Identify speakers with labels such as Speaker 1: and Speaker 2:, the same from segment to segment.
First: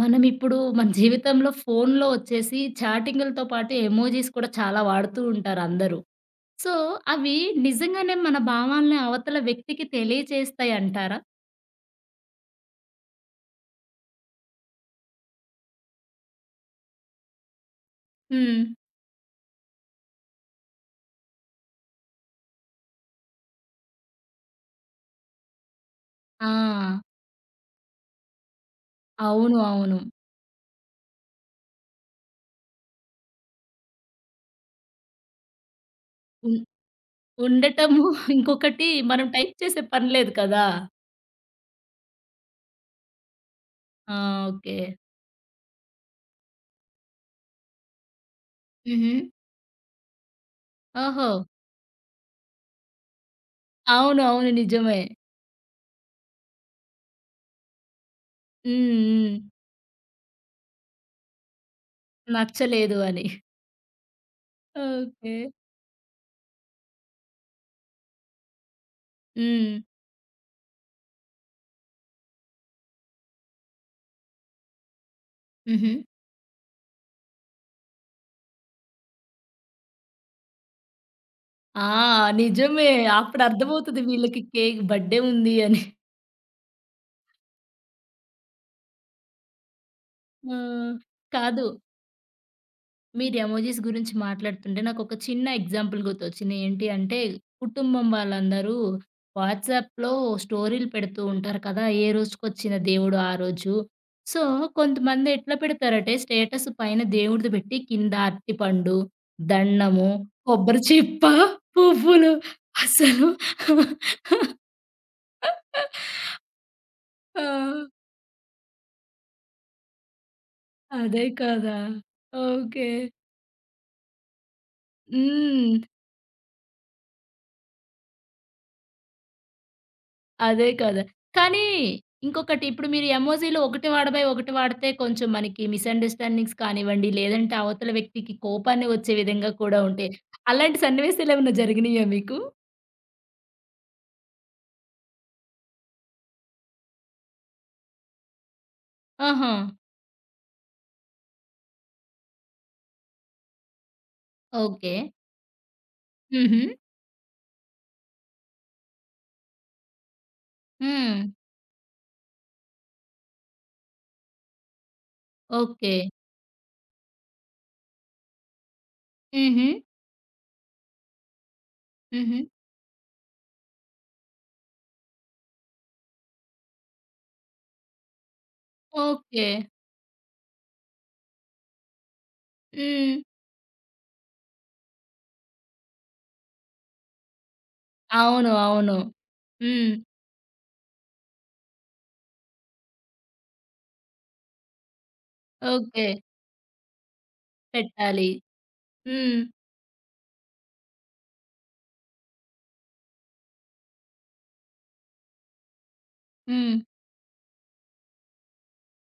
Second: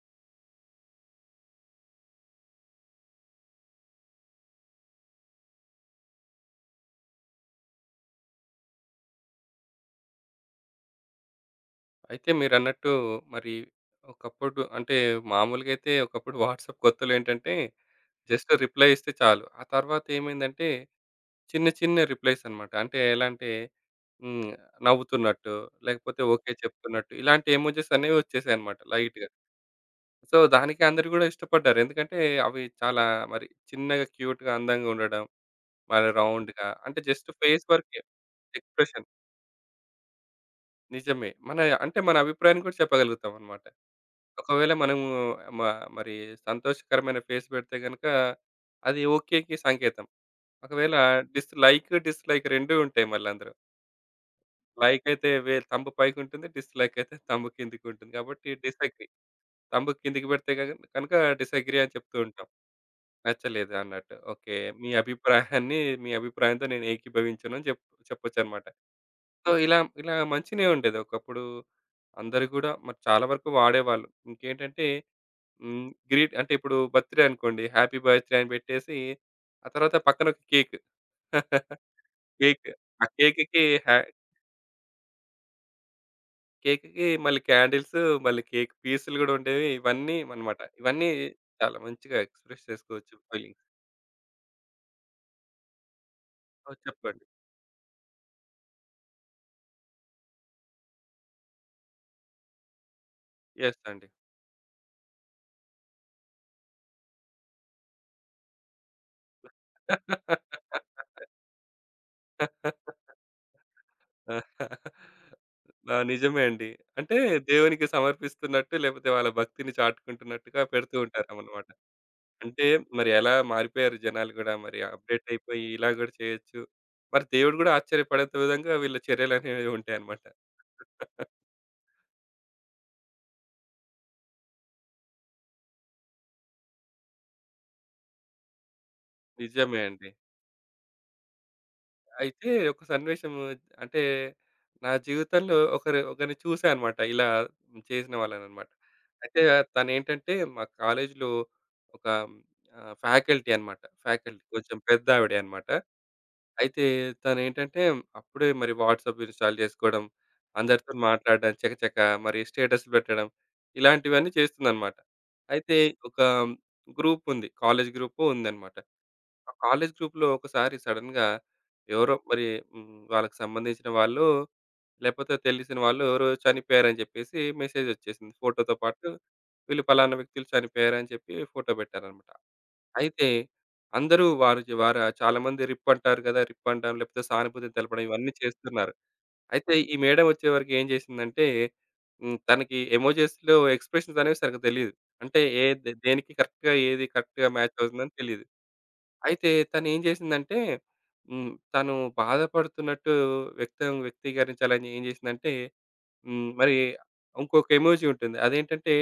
Speaker 1: మనం ఇప్పుడు మన జీవితంలో ఫోన్‌లో వచ్చేసి చాటింగులతో పాటు ఎమోజీస్ కూడా చాలా వాడుతూ ఉంటారు అందరూ. సో, అవి నిజంగానే మన భావాల్ని అవతల వ్యక్తికి తెలియచేస్తాయంటారా?
Speaker 2: అయితే మీరన్నట్టు మరి ఒకప్పుడు అంటే మామూలుగా అయితే ఒకప్పుడు వాట్సాప్ కొత్తలో ఏంటంటే జస్ట్
Speaker 1: హ్మ్.
Speaker 2: రిప్లై ఇస్తే చాలు. ఆ తర్వాత ఏమైందంటే చిన్న చిన్న రిప్లైస్ అన్నమాట. అంటే ఎలా అంటే హ్మ్. నవ్వుతున్నట్టు, లేకపోతే
Speaker 1: ఆ!
Speaker 2: ఓకే చెప్తున్నట్టు ఇలాంటి ఎమోజీస్ అనేవి వచ్చేసాయన్నమాట లైట్‌గా.
Speaker 1: అవును. అవును.
Speaker 2: సో, దానికి అందరూ కూడా ఇష్టపడ్డారు. ఎందుకంటే అవి చాలా చిన్నగా, క్యూట్‌గా, అందంగా ఉండడం, మరి
Speaker 1: ఉం
Speaker 2: రౌండ్‌గా అంటే జస్ట్ ఫేస్ వరకే
Speaker 1: ఉండటము ఇంకొకటి
Speaker 2: ఎక్స్‌ప్రెషన్.
Speaker 1: మనం టైప్ చేసే పని లేదు కదా!
Speaker 2: నిజమే. అంటే మన అభిప్రాయాన్ని కూడా చెప్పగలుగుతామన్నమాట.
Speaker 1: ఆ!
Speaker 2: ఒకవేళ
Speaker 1: ఓకే.
Speaker 2: మనము మ మరి సంతోషకరమైన ఫేస్ పెడితే గనుక, అది
Speaker 1: హుహు.
Speaker 2: ఓకేకి సంకేతం. ఒకవేళ
Speaker 1: ఓహో!
Speaker 2: డిస్‌లైక్ 2 ఉంటాయి మళ్ళీ అందులో.
Speaker 1: అవును. అవును. నిజమే.
Speaker 2: లైక్ అయితే వే థంబ్ పైకుంటుంది. డిస్‌లైక్ అయితే థంబ్ కిందకుంటుంది. కాబట్టి
Speaker 1: హ్మ్.
Speaker 2: డిసగ్రీ.
Speaker 1: హ్మ్.
Speaker 2: థంబ్ కిందకి పెడితే గ కనుక డిసగ్రీ అని చెప్తూ ఉంటాం.
Speaker 1: నచ్చలేదు అని.
Speaker 2: నచ్చలేదు అన్నట్టు. ఓకే.
Speaker 1: ఓకే.
Speaker 2: మీ అభిప్రాయంతో నేను ఏకీభవించను అని చెప్పొచ్చనమాట. సో,
Speaker 1: హ్మ్.
Speaker 2: ఇలా ఇలా మంచినే ఉండేది. ఒకప్పుడు అందరూ గూడా మరి చాలా వరకు వాడేవాళ్ళు. ఇంకేంటంటే హ్మ్.
Speaker 1: హుహు.
Speaker 2: గ్రీట్ అంటే ఇప్పుడు బర్త్‌డే అనుకోండి. హ్యాపీ బర్త్‌డే అని పెట్టేసి, ఆ తర్వాత పక్కన ఒక కేక్.
Speaker 1: ఆ!
Speaker 2: కేక్
Speaker 1: నిజమే.
Speaker 2: ఆ కేక్‌కి హ్యా
Speaker 1: అప్పుడర్థమవుతది వీళ్ళకి కేక్ బర్త్‌డే ఉంది అని.
Speaker 2: కేక్‌కి మళ్ళీ క్యాండిల్స్, మళ్ళీ కేక్ పీసులు గూడా ఉండేవి. ఇవన్నీ
Speaker 1: ఆ!
Speaker 2: అనమాట. ఇవన్నీ
Speaker 1: కాదు.
Speaker 2: చాలా మంచిగా ఎక్స్‌ప్రెస్ చేసుకోవచ్చు
Speaker 1: మీరు
Speaker 2: ఫీలింగ్స్.
Speaker 1: ఎమోజిస్ గురించి మాట్లాడుతుంటే నాకొక చిన్న ఎగ్జాంపుల్ గుర్తొచ్చింది.
Speaker 2: ఆ!
Speaker 1: ఏంటి అంటే,
Speaker 2: చెప్పండి.
Speaker 1: కుటుంబం వాళ్ళందరూ వాట్సాప్‌లో స్టోరీలు పెడుతూ ఉంటారు కదా! ఏ రోజుకొచ్చిన దేవుడు ఆ రోజు.
Speaker 2: యెస్ అండి.
Speaker 1: సో, కొంతమంది ఎట్లా పెడతారంటే, స్టేటస్ పైన దేవుడిది పెట్టి కింద అరటిపండు, దండము, కొబ్బరి చిప్ప, పువ్వులు అసలు
Speaker 2: ఆ! నిజమే అండి. అంటే
Speaker 1: ఆ!
Speaker 2: దేవునికి సమర్పిస్తున్నట్టు లేకపోతే వాళ్ళ భక్తిని చాటుకుంటున్నట్టుగా పెడుతూ
Speaker 1: అదే
Speaker 2: ఉంటారనమాట.
Speaker 1: కదా!
Speaker 2: అంటే
Speaker 1: ఓకే.
Speaker 2: మరి ఎలా మారిపోయారు జనాలు గూడా, మరి అప్‌డేట్ అయిపోయి
Speaker 1: హ్మ్.
Speaker 2: ఇలా గూడా చేయొచ్చు. మరి దేవుడు గూడా ఆశ్చర్యపడేంత విధంగా వీళ్ళ చర్యలనేవి ఉంటాయన్నమాట.
Speaker 1: అదే కదా! కానీ ఇంకొకటి ఇప్పుడు మీరు ఎమోజీలు ఒకటి వాడబోయి ఒకటి వాడితే కొంచెం మనకి మిస్‌అండర్‌స్టాండింగ్స్ కానివ్వండి, లేదంటే అవతల వ్యక్తికి కోపాన్ని వచ్చే విధంగా
Speaker 2: నిజమే
Speaker 1: కూడా
Speaker 2: అండి.
Speaker 1: ఉంటాయి. అలాంటి సన్నివేశాలేమన్నా జరిగినాయా మీకు?
Speaker 2: అయితే ఒక సన్నివేశం, అంటే నా జీవితంలో ఒకరు ఒకరిని చూసా అన్నమాట. ఇలా చేసిన వాళ్ళనన్నమాట. అయితే
Speaker 1: ఆహా!
Speaker 2: తనేంటంటే మా కాలేజీలో ఒక ఫ్యాకల్టీ అన్నమాట. ఫ్యాకల్టీ కొంచెం
Speaker 1: ఓకే.
Speaker 2: పెద్దావిడే అన్నమాట.
Speaker 1: హుహు.
Speaker 2: అయితే తనేంటంటే అప్పుడే మరి వాట్సాప్ ఇన్‌స్టాల్ జేసుకోవడం, అందరితో
Speaker 1: హ్మ్.
Speaker 2: మాట్లాడడం చకచకా, మరి స్టేటస్‌లు పెట్టడం, ఇలాంటివన్నీ చేస్తుందన్నమాట. అయితే
Speaker 1: ఓకే.
Speaker 2: ఒక గ్రూప్ ఉంది. కాలేజ్ గ్రూపు ఉందన్నమాట. ఆ
Speaker 1: హుహు.
Speaker 2: కాలేజ్ గ్రూప్‌లో ఒకసారి సడెన్‌గా ఎవరో
Speaker 1: హుహు.
Speaker 2: మరి హ్మ్, వాళ్ళకి సంబంధించిన వాళ్ళు లేపోతే తెలిసిన వాళ్ళు ఎవరో చనిపోయారని జెప్పేసి మెసేజ్ ఒచ్చేసింది. ఫోటోతో పాటు
Speaker 1: ఓకే.
Speaker 2: వీళ్ళు పలానా వ్యక్తులు చనిపోయారని చెప్పి ఫోటో పెట్టారన్నమాట.
Speaker 1: హ్మ్.
Speaker 2: అయితే అందరూ వారు చ వార చాలామంది రిప్ అంటారు గదా! రిప్ అనడం, లేకపోతే సానుభూతిని తెలపడం ఇవన్నీ
Speaker 1: అవును.
Speaker 2: చేస్తున్నారు.
Speaker 1: అవును.
Speaker 2: అయితే
Speaker 1: హ్మ్.
Speaker 2: ఈ మేడమ్ వచ్చేవరకు ఏం చేసిందంటే, తనకి ఎమోజీస్‌లో ఎక్స్‌ప్రెషన్స్ అనేవి సరిగ్గా తెలీదు. అంటే ఏ దే
Speaker 1: ఓకే.
Speaker 2: దేనికి కరెక్ట్‌గా, ఏది కరెక్ట్‌గా మ్యాచ్ అవుతుందని
Speaker 1: పెట్టాలి.
Speaker 2: తెలీదు.
Speaker 1: హ్మ్.
Speaker 2: అయితే తనేం చేసిందంటే, తను బాధపడుతున్నట్టు వ్యక్తీకరించాలని ఏం చేసిందంటే, హ్మ్,
Speaker 1: హ్మ్.
Speaker 2: మరి ఇంకొక ఎమోజీ ఉంటుంది. అదేంటంటే,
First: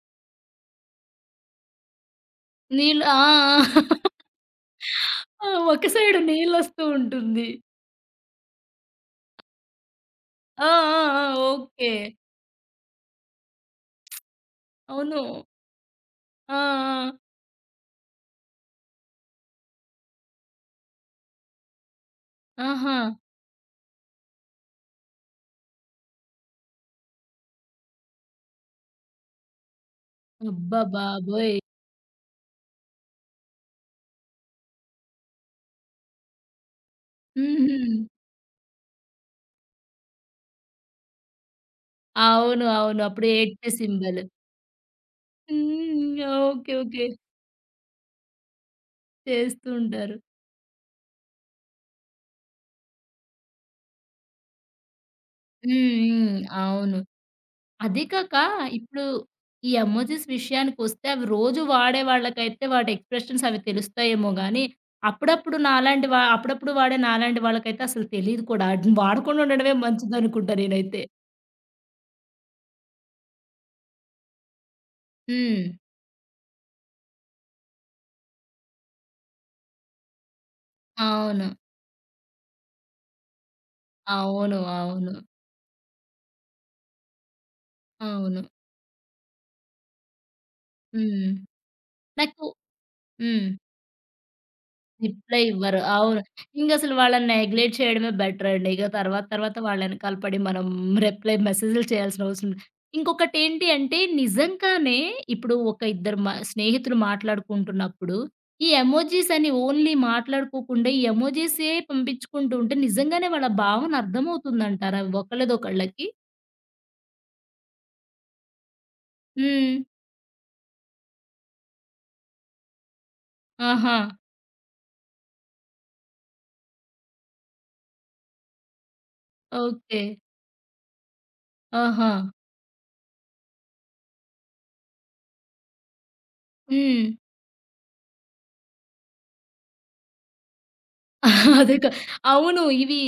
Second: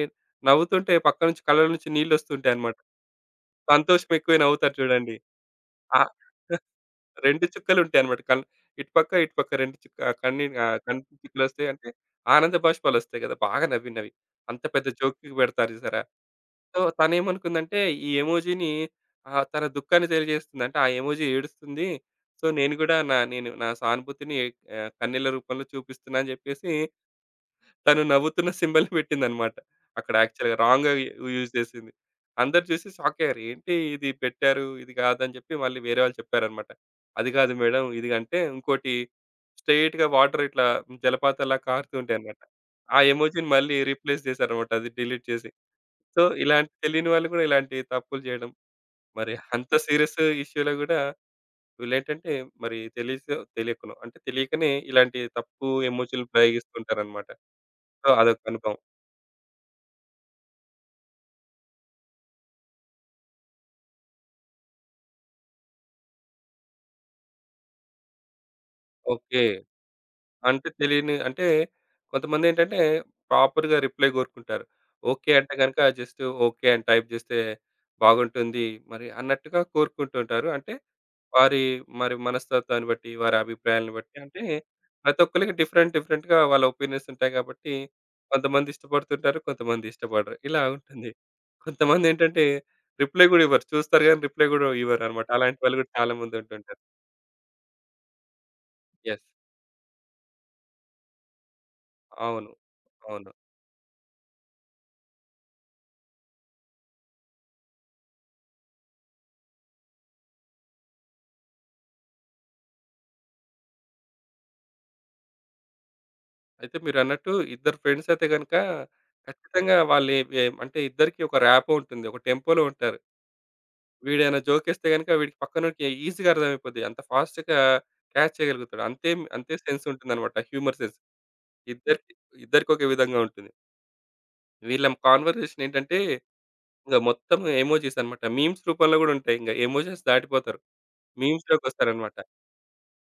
Speaker 2: నవ్వుతుంటే పక్క నుంచి కళ్ళ నుంచి నీళ్లొస్తుంటాయన్నమాట.
Speaker 1: నీళ్ళు ఆ! ఆ!
Speaker 2: సంతోషం ఎక్కువై నవ్వుతారు చూడండి.
Speaker 1: ఆ! ఒక
Speaker 2: ఆ!
Speaker 1: సైడు నీళ్ళొస్తూ
Speaker 2: 2
Speaker 1: ఉంటుంది.
Speaker 2: చుక్కలుంటాయన్నమాట. ఇటు పక్క, ఇటు పక్క 2 చుక్క,
Speaker 1: ఆ! ఆ!
Speaker 2: కంటి
Speaker 1: ఆ!
Speaker 2: చుక్కలొస్తాయి అంటే,
Speaker 1: ఓకే.
Speaker 2: ఆనంద బాష్పాలొస్తాయి గదా! బాగా నవ్వినవి. అంత పెద్ద
Speaker 1: అవును.
Speaker 2: జోక్‌కి పెడతారు చూసారా?
Speaker 1: ఆ!
Speaker 2: సో,
Speaker 1: ఆ!
Speaker 2: తనేమనుకుందంటే, ఈ ఎమోజిని తన దుఃఖాన్ని తెలియజేస్తుంది. అంటే, ఆ ఎమోజి ఏడుస్తుంది. సో, నేను
Speaker 1: ఆహా!
Speaker 2: గూడా నా సానుభూతిని కన్నీళ్ళ రూపంలో చూపిస్తున్నా అని జెప్పేసి తను నవ్వుతున్న సింబల్‌ని పెట్టిందన్నమాట. అక్కడ యాక్చువల్‌గా
Speaker 1: అబ్బా
Speaker 2: రాంగ్‌గా యూజ్
Speaker 1: బాబోయ్!
Speaker 2: చేసింది. అందరూ చూసి షాక్ అయ్యారు. "ఏంటి ఇది పెట్టారు, ఇది కాదని" చెప్పి మళ్ళీ వేరే వాళ్ళు చెప్పారన్నమాట. "అది కాదు
Speaker 1: హుహు.
Speaker 2: మేడం ఇది" అంటే ఇంకోటి స్ట్రెయిట్‌గా వాటర్ ఇట్లా జలపాతంలా కారుతూ ఉంటాయన్నమాట.
Speaker 1: అవును.
Speaker 2: ఆ
Speaker 1: అవును. అప్పుడు
Speaker 2: ఎమోజిని
Speaker 1: ఏడ్చే
Speaker 2: మళ్ళీ
Speaker 1: సింబల్.
Speaker 2: రీప్లేస్ చేశారన్నమాట, అది డిలీట్ చేసి.
Speaker 1: హ్మ్.
Speaker 2: సో, ఇలాంటి
Speaker 1: ఓకే. ఓకే.
Speaker 2: తెలియని వాళ్ళు కూడా ఇలాంటి తప్పులు చేయడం. మరి
Speaker 1: చేస్తూ
Speaker 2: అంత
Speaker 1: ఉంటారు.
Speaker 2: సీరియస్ ఇష్యూలో కూడా వీళ్ళేంటంటే మరి తెలిసో తెలియకనో, అంటే తెలియకనే, ఇలాంటి తప్పు
Speaker 1: హ్మ్.
Speaker 2: ఎమోజిలు
Speaker 1: హ్మ్. అవును.
Speaker 2: ప్రయోగిస్తుంటారన్నమాట.
Speaker 1: అదే
Speaker 2: సో,
Speaker 1: కాక
Speaker 2: అదొక అనుభవం.
Speaker 1: ఇప్పుడు ఈ ఎమోజిస్ విషయానికొస్తే అవి రోజు వాడే వాళ్ళకైతే వాటి ఎక్స్‌ప్రెషన్స్ అవి తెలుస్తాయేమో గానీ, అప్పుడప్పుడు నాలాంటి వా అప్పుడప్పుడు వాడే నాలాంటి వాళ్ళకైతే అసలు తెలీదు కూడా. ఆటిని వాడకుండా
Speaker 2: ఓకే.
Speaker 1: ఉండడమే మంచిదనుకుంటా
Speaker 2: అంటే
Speaker 1: నేనైతే.
Speaker 2: తెలియని అంటే కొంతమందేంటంటే ప్రాపర్‌గా రిప్లై కోరుకుంటారు. ఓకే. అంటే
Speaker 1: హ్మ్.
Speaker 2: గనక జస్ట్ ఓకే అని టైప్ చేస్తే బాగుంటుంది మరి అన్నట్టుగా కోరుకుంటుంటారు. అంటే
Speaker 1: అవును.
Speaker 2: వారి మనస్తత్వాన్ని బట్టి, వారి అభిప్రాయాలను బట్టి, అంటే
Speaker 1: అవును. అవును.
Speaker 2: ప్రతి ఒక్కళ్ళకి డిఫరెంట్ డిఫరెంట్‌గా వాళ్ళ ఒపీనియన్స్ ఉంటాయి కాబట్టి
Speaker 1: అవును.
Speaker 2: కొంతమంది ఇష్టపడుతుంటారు. కొంతమంది ఇష్టపడరు. ఇలా ఉంటుంది.
Speaker 1: హ్మ్.
Speaker 2: కొంతమందేంటంటే
Speaker 1: నాకు
Speaker 2: రిప్లై కూడా
Speaker 1: హ్మ్.
Speaker 2: ఇవ్వరు. చూస్తారు గానీ రిప్లై కూడా ఇవ్వరన్నమాట.
Speaker 1: రిప్లై
Speaker 2: అలాంటి వాళ్ళు
Speaker 1: ఇవ్వరు.
Speaker 2: కూడా చాలా
Speaker 1: అవును.
Speaker 2: మంది ఉంటుంటారు.
Speaker 1: ఇంగసలు వాళ్ళని నెగ్లెక్ట్ చేయడమే బెటరండి. ఇక
Speaker 2: యెస్.
Speaker 1: తర్వాత తర్వాత వాళ్ళ ఎనకాల పడి మనం రిప్లై మెసేజ్‌లు చేయాల్సిన అవసరం
Speaker 2: అవును,
Speaker 1: లేదు.
Speaker 2: అవును.
Speaker 1: ఇంకొకటేంటి అంటే నిజంగానే ఇప్పుడు ఒక ఇద్దరు స్నేహితులు మాట్లాడుకుంటున్నప్పుడు ఈ ఎమోజిస్ అని ఓన్లీ మాట్లాడుకోకుండా ఈ ఎమోజిసే పంపించుకుంటూ ఉంటే నిజంగానే వాళ్ళ భావన అర్థమవుతుందంటారా ఒకళ్ళదొకళ్ళకి?
Speaker 2: అయితే మీరన్నట్టు ఇద్దరు ఫ్రెండ్స్ అయితే గనుక
Speaker 1: హ్మ్.
Speaker 2: ఖచ్చితంగా వాళ్ళు ఏ ఏ అంటే ఇద్దరికీ ఒక ర్యాపో ఉంటుంది. ఒక టెంపోలో ఉంటారు.
Speaker 1: ఆహా!
Speaker 2: వీడేమైనా జోకేస్తే గనుక వీడికి పక్కనోడికి ఈజీగా అర్థమైపోద్ది. అంత ఫాస్ట్‌గా క్యాచ్ చేయగలుగుతాడు. అంతే అంతే సెన్స్
Speaker 1: ఓకే.
Speaker 2: ఉంటుందన్నమాట. Humour sense.
Speaker 1: ఆహా!
Speaker 2: ఇద్దరికి ఇద్దరికి ఒకే విధంగా ఉంటుంది. వీళ్ళ కాన్వర్జేషన్ ఏంటంటే ఇంక
Speaker 1: హ్మ్.
Speaker 2: మొత్తం ఎమోజిస్ అన్నమాట. మీమ్స్ రూపంలో గూడా ఉంటాయి. ఇంక ఎమోజిస్ దాటిపోతారు. మీమ్స్‌లోకి
Speaker 1: అదే క
Speaker 2: వస్తారన్నమాట.
Speaker 1: అవును. ఇవి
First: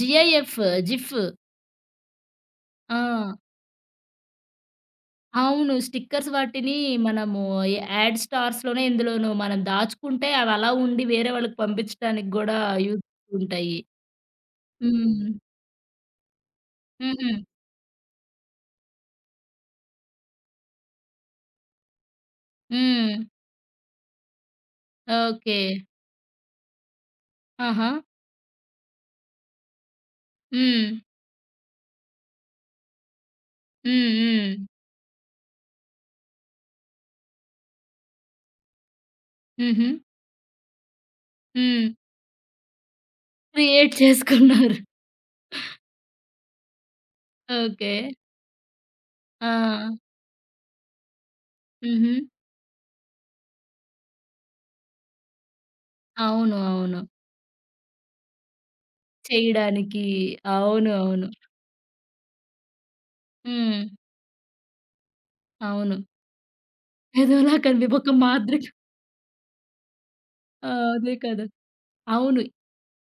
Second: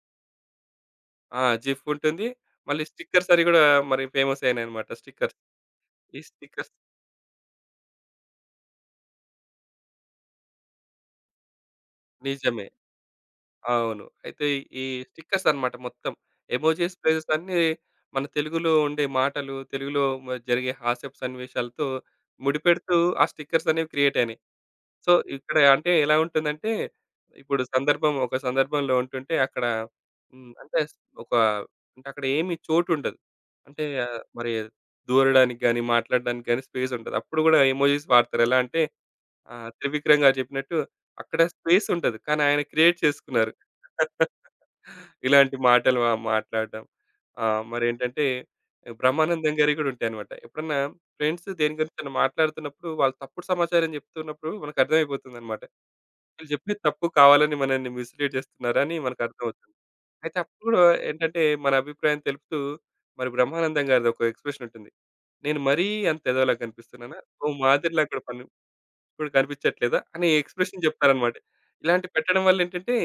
Speaker 1: జిఐఎఫ్, జిఫ్.
Speaker 2: ఆ! జిఫ్ ఉంటుంది. మళ్ళీ
Speaker 1: ఆ!
Speaker 2: స్టిక్కర్స్ అని గూడా మరి ఫేమస్ అయినాయన్నమాట స్టిక్కర్స్.
Speaker 1: అవును.
Speaker 2: ఈ
Speaker 1: స్టిక్కర్స్
Speaker 2: స్టిక్కర్స్
Speaker 1: వాటిని మనము యాడ్ స్టార్స్‌లోనే ఎందులోనో మనం దాచుకుంటే అవలా ఉండి వేరే వాళ్ళకి పంపించడానికి గూడా
Speaker 2: నిజమే.
Speaker 1: యూజ్ ఉంటాయి.
Speaker 2: అవును. అయితే ఈ
Speaker 1: హ్మ్.
Speaker 2: స్టిక్కర్స్ అన్నమాట మొత్తం. ఎమోజిస్ ప్లేసెస్
Speaker 1: హుహు.
Speaker 2: అన్నీ మన తెలుగులో ఉండే మాటలు, తెలుగులో జరిగే హాస్యపు సన్నివేశాలతో ముడిపెడుతూ
Speaker 1: హ్మ్.
Speaker 2: ఆ స్టిక్కర్స్ అనేవి క్రియేట్ అయినాయి. So,
Speaker 1: okay.
Speaker 2: ఇక్కడ అంటే ఎలా ఉంటుందంటే, ఇప్పుడు
Speaker 1: ఆహా!
Speaker 2: ఒక సందర్భంలో ఉంటుంటే అక్కడ హ్మ్. అంటే
Speaker 1: హ్మ్.
Speaker 2: ఒక అంటే అక్కడ ఏమి చోటుండదు. అంటే
Speaker 1: హ్మ్.
Speaker 2: ఆహ్, మరి
Speaker 1: హ్మ్.
Speaker 2: దూరడానికి గాని, మాట్లాడడానికి గాని స్పేస్ ఉండదు. అప్పుడు గూడా ఎమోజిస్ వాడతారు. ఎలా అంటే
Speaker 1: హుహు.
Speaker 2: త్రివిక్రమ్ గారు చెప్పినట్టు అక్కడ స్పేస్
Speaker 1: హ్మ్.
Speaker 2: ఉంటది. కానీ ఆయన క్రియేట్ చేసుకున్నారు.
Speaker 1: క్రియేట్ చేసుకున్నారు.
Speaker 2: ఇలాంటి మాటలు మాట్లాడడం.
Speaker 1: ఓకే.
Speaker 2: మరేంటంటే
Speaker 1: ఆ!
Speaker 2: బ్రహ్మానందం గారివి గూడా ఉంటాయన్నమాట. ఎప్పుడన్నా ఫ్రెండ్స్ దేని గురించైనా
Speaker 1: హుహు.
Speaker 2: మాట్లాడుతున్నప్పుడు వాళ్ళు తప్పుడు సమాచారం చెప్తున్నప్పుడు మనకు అర్థమైపోతుందన్నమాట. వీళ్ళు
Speaker 1: అవును.
Speaker 2: చెప్పేది
Speaker 1: అవును.
Speaker 2: తప్పు, కావాలని మనల్ని మిస్‌లీడ్ చేస్తున్నారని మనకర్థమవుతుంది.
Speaker 1: చేయడానికి
Speaker 2: అయితే అప్పుడు గూడా
Speaker 1: అవును. అవును.
Speaker 2: ఏంటంటే మన అభిప్రాయం తెలుపుతూ మరి
Speaker 1: హ్మ్.
Speaker 2: బ్రహ్మానందం గారిది ఒక ఎక్స్‌ప్రెషన్ ఉంటుంది. "నేను మరీ
Speaker 1: అవును.
Speaker 2: అంత ఎదవలా కనిపిస్తున్నానా? ఓ
Speaker 1: ఏదోలా కనిపి
Speaker 2: మాదిరిలా
Speaker 1: ఒక
Speaker 2: కూడా పని
Speaker 1: మాదిరిగా
Speaker 2: ఇప్పుడు కనిపించట్లేదా?" అనే
Speaker 1: ఆ!
Speaker 2: ఎక్స్‌ప్రెషన్
Speaker 1: అదే
Speaker 2: చెప్తారన్నమాట.
Speaker 1: కదా!
Speaker 2: ఇలాంటి
Speaker 1: అవును.
Speaker 2: పెట్టడం వల్ల ఏంటంటే,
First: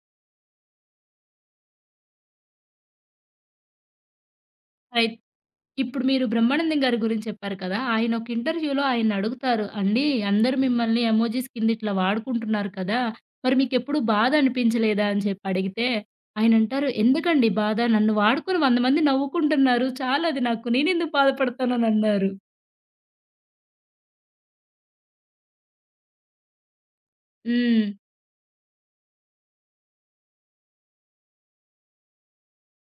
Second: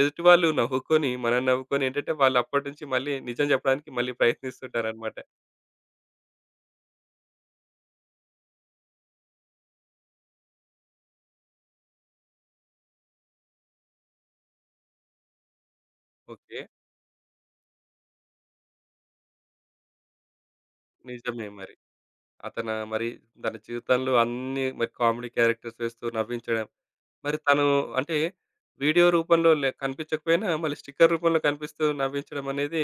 Speaker 2: ఎదుటి వాళ్ళు నవ్వుకొని, మనం నవ్వుకొని ఏంటంటే, వాళ్ళు అప్పటినుంచి మళ్ళీ నిజం చెప్పడానికి మళ్ళీ
Speaker 1: ప్రయత్
Speaker 2: ప్రయత్నిస్తుంటారన్నమాట.
Speaker 1: ఇప్పుడు మీరు బ్రహ్మానందం గారి గురించి చెప్పారు కదా! ఆయన ఒక ఇంటర్వ్యూలో ఆయన్నడుగుతారు, "అండి అందరూ మిమ్మల్ని ఎమోజిస్ కింద ఇట్లా వాడుకుంటున్నారు కదా! మరి మీకెప్పుడు బాధ అనిపించలేదా?" అని చెప్పి అడిగితే,
Speaker 2: ఓకే.
Speaker 1: ఆయనంటారు, "ఎందుకండి బాధ? నన్ను వాడుకొని 100 మంది నవ్వుకుంటున్నారు. చాలది నాకు. నేనెందుకు
Speaker 2: నిజమే మరి.
Speaker 1: బాధపడతాననన్నారు."
Speaker 2: అతను మరి తన జీవితంలో అన్నీ మరి కామెడీ క్యారెక్టర్స్ వేస్తూ నవ్వించడం. మరి తను
Speaker 1: హ్మ్.
Speaker 2: అంటే వీడియో రూపంలో కనిపించకపోయినా, మళ్ళీ స్టిక్కర్ రూపంలో కనిపిస్తూ నవ్వించడం అనేది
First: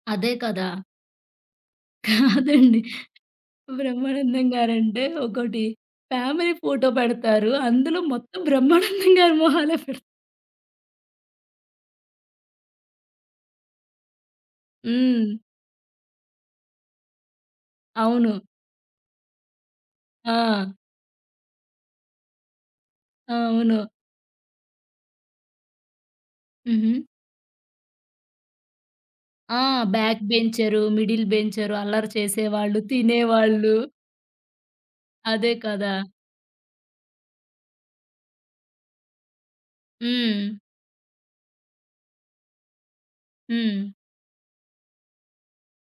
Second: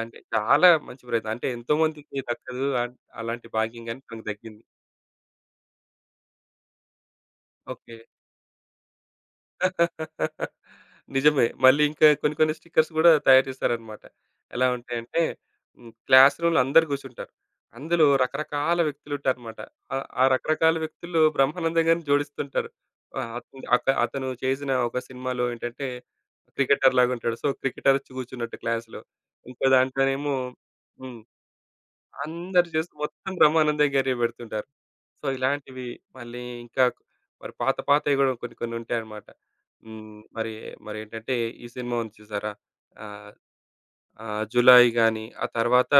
Speaker 2: అంటే
Speaker 1: అదే
Speaker 2: చాలా
Speaker 1: కదా!
Speaker 2: మంచి ప్రయత్నం. అంటే ఎంతోమందికి దక్కదు.
Speaker 1: అదండి.
Speaker 2: అలాంటి భాగ్యం గాని తనకు
Speaker 1: బ్రహ్మానందం
Speaker 2: దక్కింది.
Speaker 1: గారంటే ఒకటి ఫ్యామిలీ ఫోటో పెడతారు.
Speaker 2: ఓకే.
Speaker 1: అందులో మొత్తం బ్రహ్మానందం గారి మొహాలే పెడతారు.
Speaker 2: నిజమే. మళ్ళీ ఇంకా కొన్ని కొన్ని స్టిక్కర్స్ గూడా తయారు చేశారనమాట. ఎలా ఉంటాయంటే
Speaker 1: హ్మ్.
Speaker 2: క్లాస్ రూమ్‌లో అందరూ గూర్చుంటారు. అందులో
Speaker 1: అవును.
Speaker 2: రకరకాల వ్యక్తులుంటారనమాట. ఆ
Speaker 1: ఆ!
Speaker 2: రకరకాల వ్యక్తుల్లో బ్రహ్మానందం గారిని జోడిస్తుంటారు. ఆహ్, అత్
Speaker 1: అవును.
Speaker 2: అక అతను చేసిన ఒక సినిమాలో ఏంటంటే
Speaker 1: హుహు.
Speaker 2: క్రికెటర్ లాగుంటాడు. సో, క్రికెటర్ వచ్చి గూర్చున్నట్టు క్లాస్‌లో.
Speaker 1: ఆ!
Speaker 2: ఇంకో
Speaker 1: బ్యాక్
Speaker 2: దాంట్లోనేమో
Speaker 1: బెంచరు,
Speaker 2: హ్మ్.
Speaker 1: మిడిల్ బెంచరు, అల్లరి
Speaker 2: అందరూ
Speaker 1: చేసేవాళ్ళు,
Speaker 2: జస్ట్ మొత్తం
Speaker 1: తినేవాళ్ళు.
Speaker 2: బ్రహ్మానందం గారినే పెడుతుంటారు. సో,
Speaker 1: అదే
Speaker 2: ఇలాంటివి
Speaker 1: కదా!
Speaker 2: మళ్ళీ ఇంకా పాత పాతవి గూడా కొన్ని కొన్ని ఉంటాయన్నమాట. హ్మ్.
Speaker 1: హ్మ్.
Speaker 2: మరి మరేంటంటే ఈ సినిమా ఉంది చూసారా? ఆహ్,
Speaker 1: హ్మ్.
Speaker 2: ఆహ్, 'జులాయి' గాని, ఆ తర్వాత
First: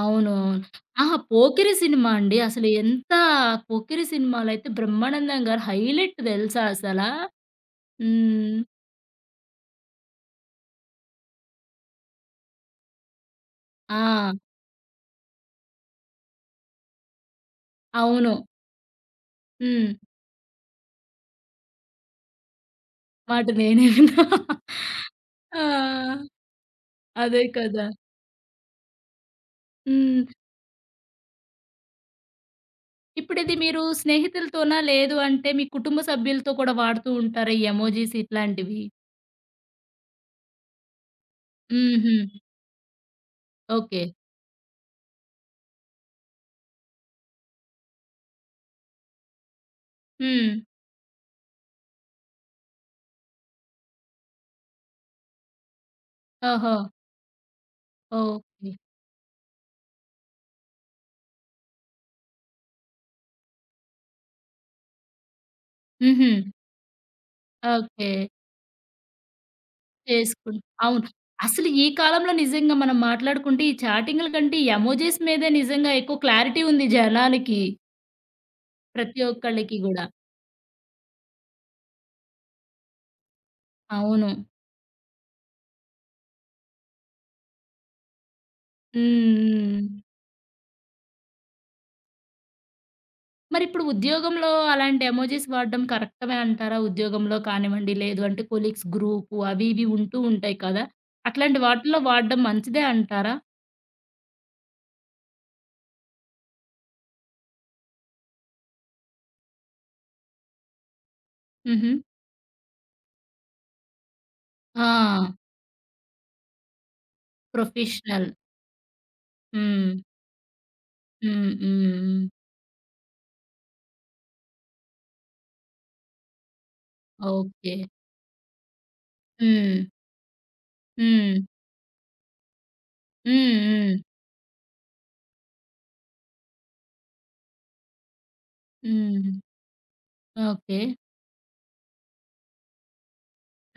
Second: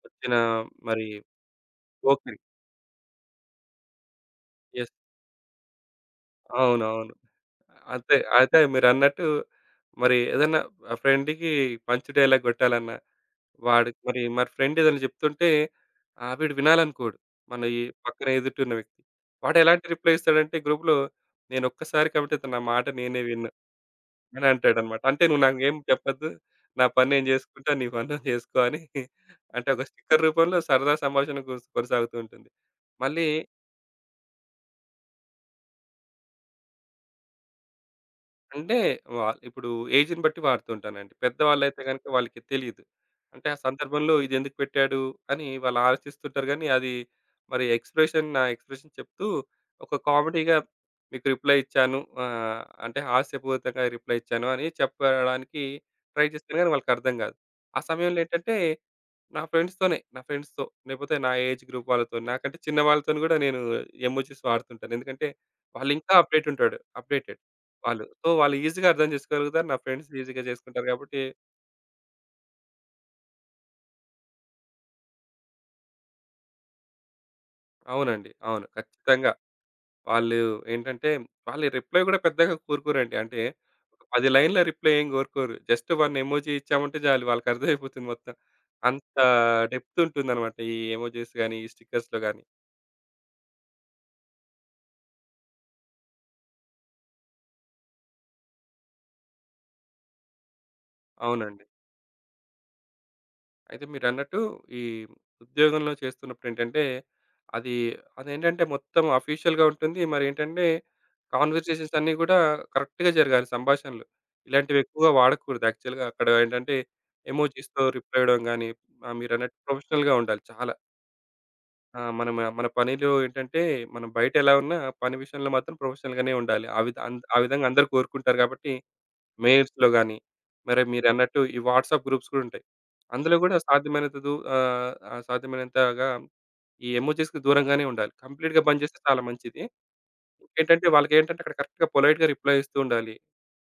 Speaker 1: అవును.
Speaker 2: వచ్చిన
Speaker 1: అవును.
Speaker 2: మరి
Speaker 1: అహా! 'పోకిరి' సినిమా అండి.
Speaker 2: 'పోకిరి',
Speaker 1: అసలు ఎంత 'పోకిరి' సినిమాలైతే
Speaker 2: యెస్.
Speaker 1: బ్రహ్మానందం గారు హైలైట్ తెలుసా అసల.
Speaker 2: అవునవును. అంతే. అయితే
Speaker 1: హ్మ్.
Speaker 2: మీరన్నట్టు మరి ఏదన్నా ఫ్రెండ్‌కి పంచ్ డైలాగ్ గొట్టాలన్నా, వాడికి మరి
Speaker 1: ఆ!
Speaker 2: మరి ఫ్రెండ్ ఏదైనా జెప్తుంటే వీడు వినాలనుకోడు. మన ఈ పక్కన
Speaker 1: అవును.
Speaker 2: ఎదుటున్న వ్యక్తి. వాడెలాంటి
Speaker 1: హ్మ్.
Speaker 2: రిప్లై ఇస్తాడంటే గ్రూప్‌లో నేనొక్కసారి కాబట్టి అతను నా మాట నేనే
Speaker 1: మాట
Speaker 2: విన్నా
Speaker 1: నేనే విన్నా.
Speaker 2: అని అంటాడన్నమాట. అంటే "నువ్వు నాకేం
Speaker 1: ఆ!
Speaker 2: చెప్పొద్దు. నా పని నేను
Speaker 1: అదే
Speaker 2: జేసుకుంటా. నీ
Speaker 1: కదా!
Speaker 2: పని నువ్వు జేసుకో" అని. అంటే ఒక స్టిక్కర్
Speaker 1: హ్మ్.
Speaker 2: రూపంలో సరదా సంభాషణ కొనసాగుతూ ఉంటుంది. మళ్ళీ
Speaker 1: ఇప్పుడిది మీరు స్నేహితులతోనా? లేదు అంటే మీ కుటుంబ సభ్యులతో కూడా వాడుతూ ఉంటారా ఈ ఎమోజిస్
Speaker 2: అంటే
Speaker 1: ఇట్లాంటివి?
Speaker 2: వా ఇప్పుడు ఏజ్‌ని బట్టి వాడుతుంటానండి. పెద్దవాళ్ళైతే గనుక
Speaker 1: హుహు.
Speaker 2: వాళ్ళకి తెలీదు. అంటే ఆ
Speaker 1: ఓకే.
Speaker 2: సందర్భంలో ఇదెందుకు పెట్టాడు అని వాళ్ళు ఆలోచిస్తుంటారు గానీ అది మరి ఎక్స్‌ప్రెషన్ చెప్తూ ఒక
Speaker 1: హ్మ్.
Speaker 2: కామెడీగా మీకు రిప్లై ఇచ్చాను. అంటే హాస్యపూరితంగా రిప్లై ఇచ్చాను అని చెప్పడానికి ట్రై చేస్తాను గానీ
Speaker 1: ఓహో!
Speaker 2: వాళ్ళకర్థం గాదు. ఆ సమయంలో ఏంటంటే
Speaker 1: ఓకే.
Speaker 2: నా ఫ్రెండ్స్‌తో, లేకపోతే నా ఏజ్ గ్రూప్ వాళ్ళతో. నాకంటే చిన్న వాళ్ళతోని గూడా నేను ఎమోజిస్ వాడుతుంటాను. ఎందుకంటే వాళ్ళింకా
Speaker 1: హుహు.
Speaker 2: అప్‌డేట్ ఉంటాడు. అప్‌డేటెడ్ వాళ్ళు.
Speaker 1: ఓకే.
Speaker 2: సో, వాళ్ళు ఈజీగా అర్థం చేసుకోగలుగుతారు. నా ఫ్రెండ్స్ ఈజీగా
Speaker 1: చేసుకుం
Speaker 2: చేసుకుంటారు
Speaker 1: అవును.
Speaker 2: కాబట్టి
Speaker 1: అసలు ఈ కాలంలో నిజంగా మనం మాట్లాడుకుంటే ఈ చాటింగ్‌ల కంటే ఈ ఎమోజిస్ మీదే నిజంగా ఎక్కువ క్లారిటీ ఉంది జనానికి.
Speaker 2: అవునండి. అవును,
Speaker 1: ప్రతి
Speaker 2: ఖచ్చితంగా.
Speaker 1: ఒక్కళ్ళకి గూడా.
Speaker 2: వాళ్ళు ఏంటంటే వాళ్ళు రిప్లై గూడా పెద్దగా కోరుకోరండి. అంటే ఒక
Speaker 1: అవును.
Speaker 2: 10 లైన్‌ల రిప్లై ఏం కోరుకోరు. జస్ట్ 1 ఎమోజి ఇచ్చామంటే చాలు వాళ్ళకర్థమైపోతుంది మొత్తం. అంత
Speaker 1: హ్మ్. హ్మ్.
Speaker 2: డెప్త్ ఉంటుందన్నమాట ఈ ఎమోజిస్ గాని, ఈ స్టిక్కర్స్‌లో గాని.
Speaker 1: మరిప్పుడు ఉద్యోగంలో అలాంటి ఎమోజిస్ వాడడం కరెక్టమే అంటారా? ఉద్యోగంలో కానివ్వండి, లేదు అంటే కొలీగ్స్ గ్రూపు అవి ఇవి ఉంటూ ఉంటాయి కదా! అట్లాంటి
Speaker 2: అవునండి.
Speaker 1: వాటిల్లో వాడడం మంచిదే అంటారా?
Speaker 2: అయితే మీరన్నట్టు ఈ ఉద్యోగంలో చేస్తున్నప్పుడు ఏంటంటే, అది అదేంటంటే మొత్తం అఫీషియల్‌గా ఉంటుంది. మరేంటంటే
Speaker 1: హుహు.
Speaker 2: కన్వర్జేషన్స్ అన్నీ గూడా కరెక్ట్‌గా జరగాలి సంభాషణలు. ఇలాంటివి ఎక్కువగా
Speaker 1: ఆ!
Speaker 2: వాడకూడదు యాక్చువల్‌గా. అక్కడ ఏంటంటే ఎమోజిస్‌తో రిప్లై
Speaker 1: ప్రొఫెషనల్.
Speaker 2: ఇవ్వడం గానీ, మీరన్నట్టు
Speaker 1: హ్మ్.
Speaker 2: ప్రొఫెషనల్‌గా ఉండాలి చాలా.
Speaker 1: హ్మ్. హ్మ్.
Speaker 2: ఆ!
Speaker 1: హ్మ్.
Speaker 2: మనం మన మన పనిలో ఏంటంటే మనం బయట ఎలా ఉన్నా పని విషయంలో మాత్రం ప్రొఫెషనల్‌గానే ఉండాలి. ఆ విధంగా
Speaker 1: ఓకే.
Speaker 2: అందరూ కోరుకుంటారు గాబట్టి
Speaker 1: హ్మ్.
Speaker 2: మెయిల్స్‌లో గాని, మరి
Speaker 1: హ్మ్.
Speaker 2: మీరన్నట్టు ఈ వాట్సాప్ గ్రూప్స్ కూడా ఉంటాయి. అందులో కూడా
Speaker 1: హ్మ్. హ్మ్.
Speaker 2: సాధ్యమైనంతగా ఈ ఎమోజిస్‌కి దూరంగానే ఉండాలి. కంప్లీట్‌గా బంద్ చేస్తే చాలా
Speaker 1: హ్మ్.
Speaker 2: మంచిది.
Speaker 1: ఓకే.
Speaker 2: ఇంకేంటంటే వాళ్ళకేంటంటే అక్కడ కరెక్ట్‌గా పొలైట్‌గా రిప్లై ఇస్తూ ఉండాలి.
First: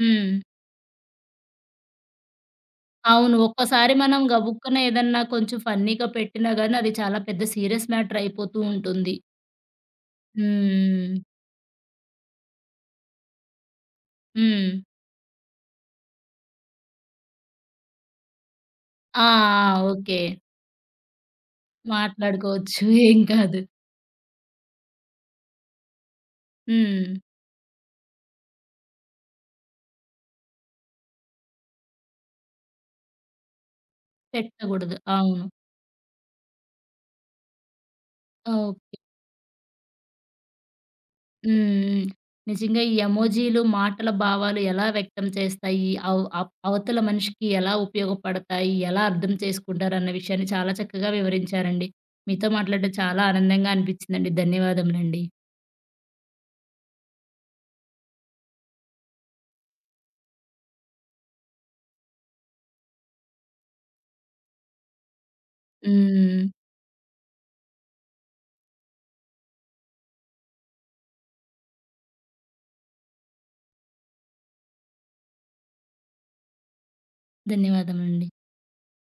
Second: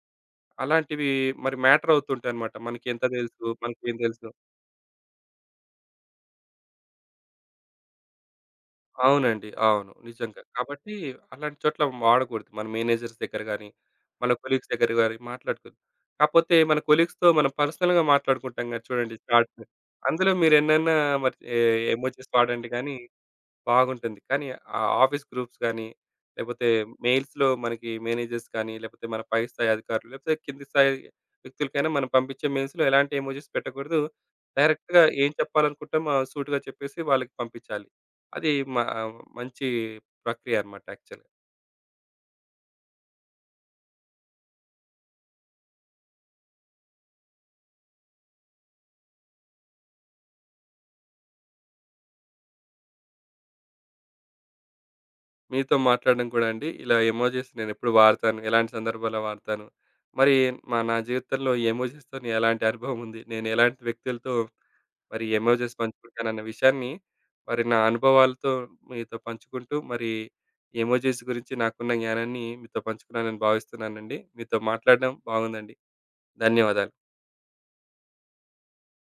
Speaker 1: హ్మ్.
Speaker 2: అలాంటివి మరి మ్యాటర్ అవుతుంటాయన్నమాట. మనకెంత
Speaker 1: అవును.
Speaker 2: తెలుసు?
Speaker 1: ఒక్కసారి
Speaker 2: మనకేం
Speaker 1: మనం
Speaker 2: తెలుసు?
Speaker 1: గబుక్కున ఏదన్నా కొంచెం ఫన్నీగా పెట్టినా గాని అది చాలా పెద్ద సీరియస్ మ్యాటర్ అయిపోతూ ఉంటుంది.
Speaker 2: అవునండి. అవును, నిజంగా. కాబట్టి
Speaker 1: హ్మ్.
Speaker 2: అలాంటి చోట్ల వాడకూడదు. మన మేనేజర్స్ దగ్గర గాని, మన కొలీగ్స్
Speaker 1: హ్మ్.
Speaker 2: దగ్గర గాని మాట్లాడుకోద్దు. కాపోతే మన కొలీగ్స్‌తో మనం పర్సనల్‌గా మాట్లాడుకుంటాం కదా! చూడండి
Speaker 1: ఆ!
Speaker 2: చాట్స్.
Speaker 1: ఆ! ఓకే.
Speaker 2: అందులో మీరెన్నన్నా మరి ఎ ఎమోజిస్ వాడండి
Speaker 1: మాట్లాడుకోవచ్చు.
Speaker 2: గానీ
Speaker 1: ఏం కాదు.
Speaker 2: బాగుంటుంది. కానీ ఆ ఆఫీస్ గ్రూప్స్ గానీ, లేపోతే
Speaker 1: హ్మ్.
Speaker 2: మెయిల్స్‌లో మనకి మేనేజర్స్ కానీ, లేపోతే మన పై స్థాయి అధికారులు, లేపోతే కింది స్థాయి వ్యక్తులకైనా మనం పంపించే మెయిల్స్‌లో ఎలాంటి ఎమోజిస్ పెట్టకూడదు.
Speaker 1: పెట్టకూడదు.
Speaker 2: డైరెక్ట్‌గా ఏం
Speaker 1: అవును.
Speaker 2: చెప్పాలనుకుంటామో సూటిగా చెప్పేసి వాళ్ళకి పంపించాలి. అది మ
Speaker 1: ఓకే.
Speaker 2: మంచి ప్రక్రియ అన్నమాట యాక్చువల్‌గా.
Speaker 1: హ్మ్. హ్మ్. నిజంగా ఈ ఎమోజీలు మాటల భావాలు ఎలా వ్యక్తం చేస్తాయి? అవ్ అప్ అవతల మనిషికి ఎలా ఉపయోగపడతాయి? ఎలా అర్థం చేసుకుంటారన్న విషయాన్ని చాలా చక్కగా వివరించారండి. మీతో మాట్లాడడం చాలా ఆనందంగా అనిపించిందండి. ధన్యవాదములండి.
Speaker 2: మీతో మాట్లాడడం కూడా అండి. ఇలా ఎమోజిస్ నేనెప్పుడు వాడతాను, ఎలాంటి సందర్భాల్లో వాడతాను, మరి నా జీవితంలో ఈ ఎమోజిస్‌తోని ఎలాంటి అనుభవం ఉంది, నేను ఎలాంటి వ్యక్తులతో మరి ఎమోజిస్ పంచుకుంటానన్న
Speaker 1: హ్మ్.
Speaker 2: విషయాన్ని మరి నా అనుభవాలతో మీతో పంచుకుంటూ, మరి ఎమోజిస్ గురించి నాకున్న జ్ఞానాన్ని మీతో పంచుకున్నానని భావిస్తున్నానండి. మీతో మాట్లాడడం బాగుందండి. ధన్యవాదాలు.
Speaker 1: ధన్యవాదములండి.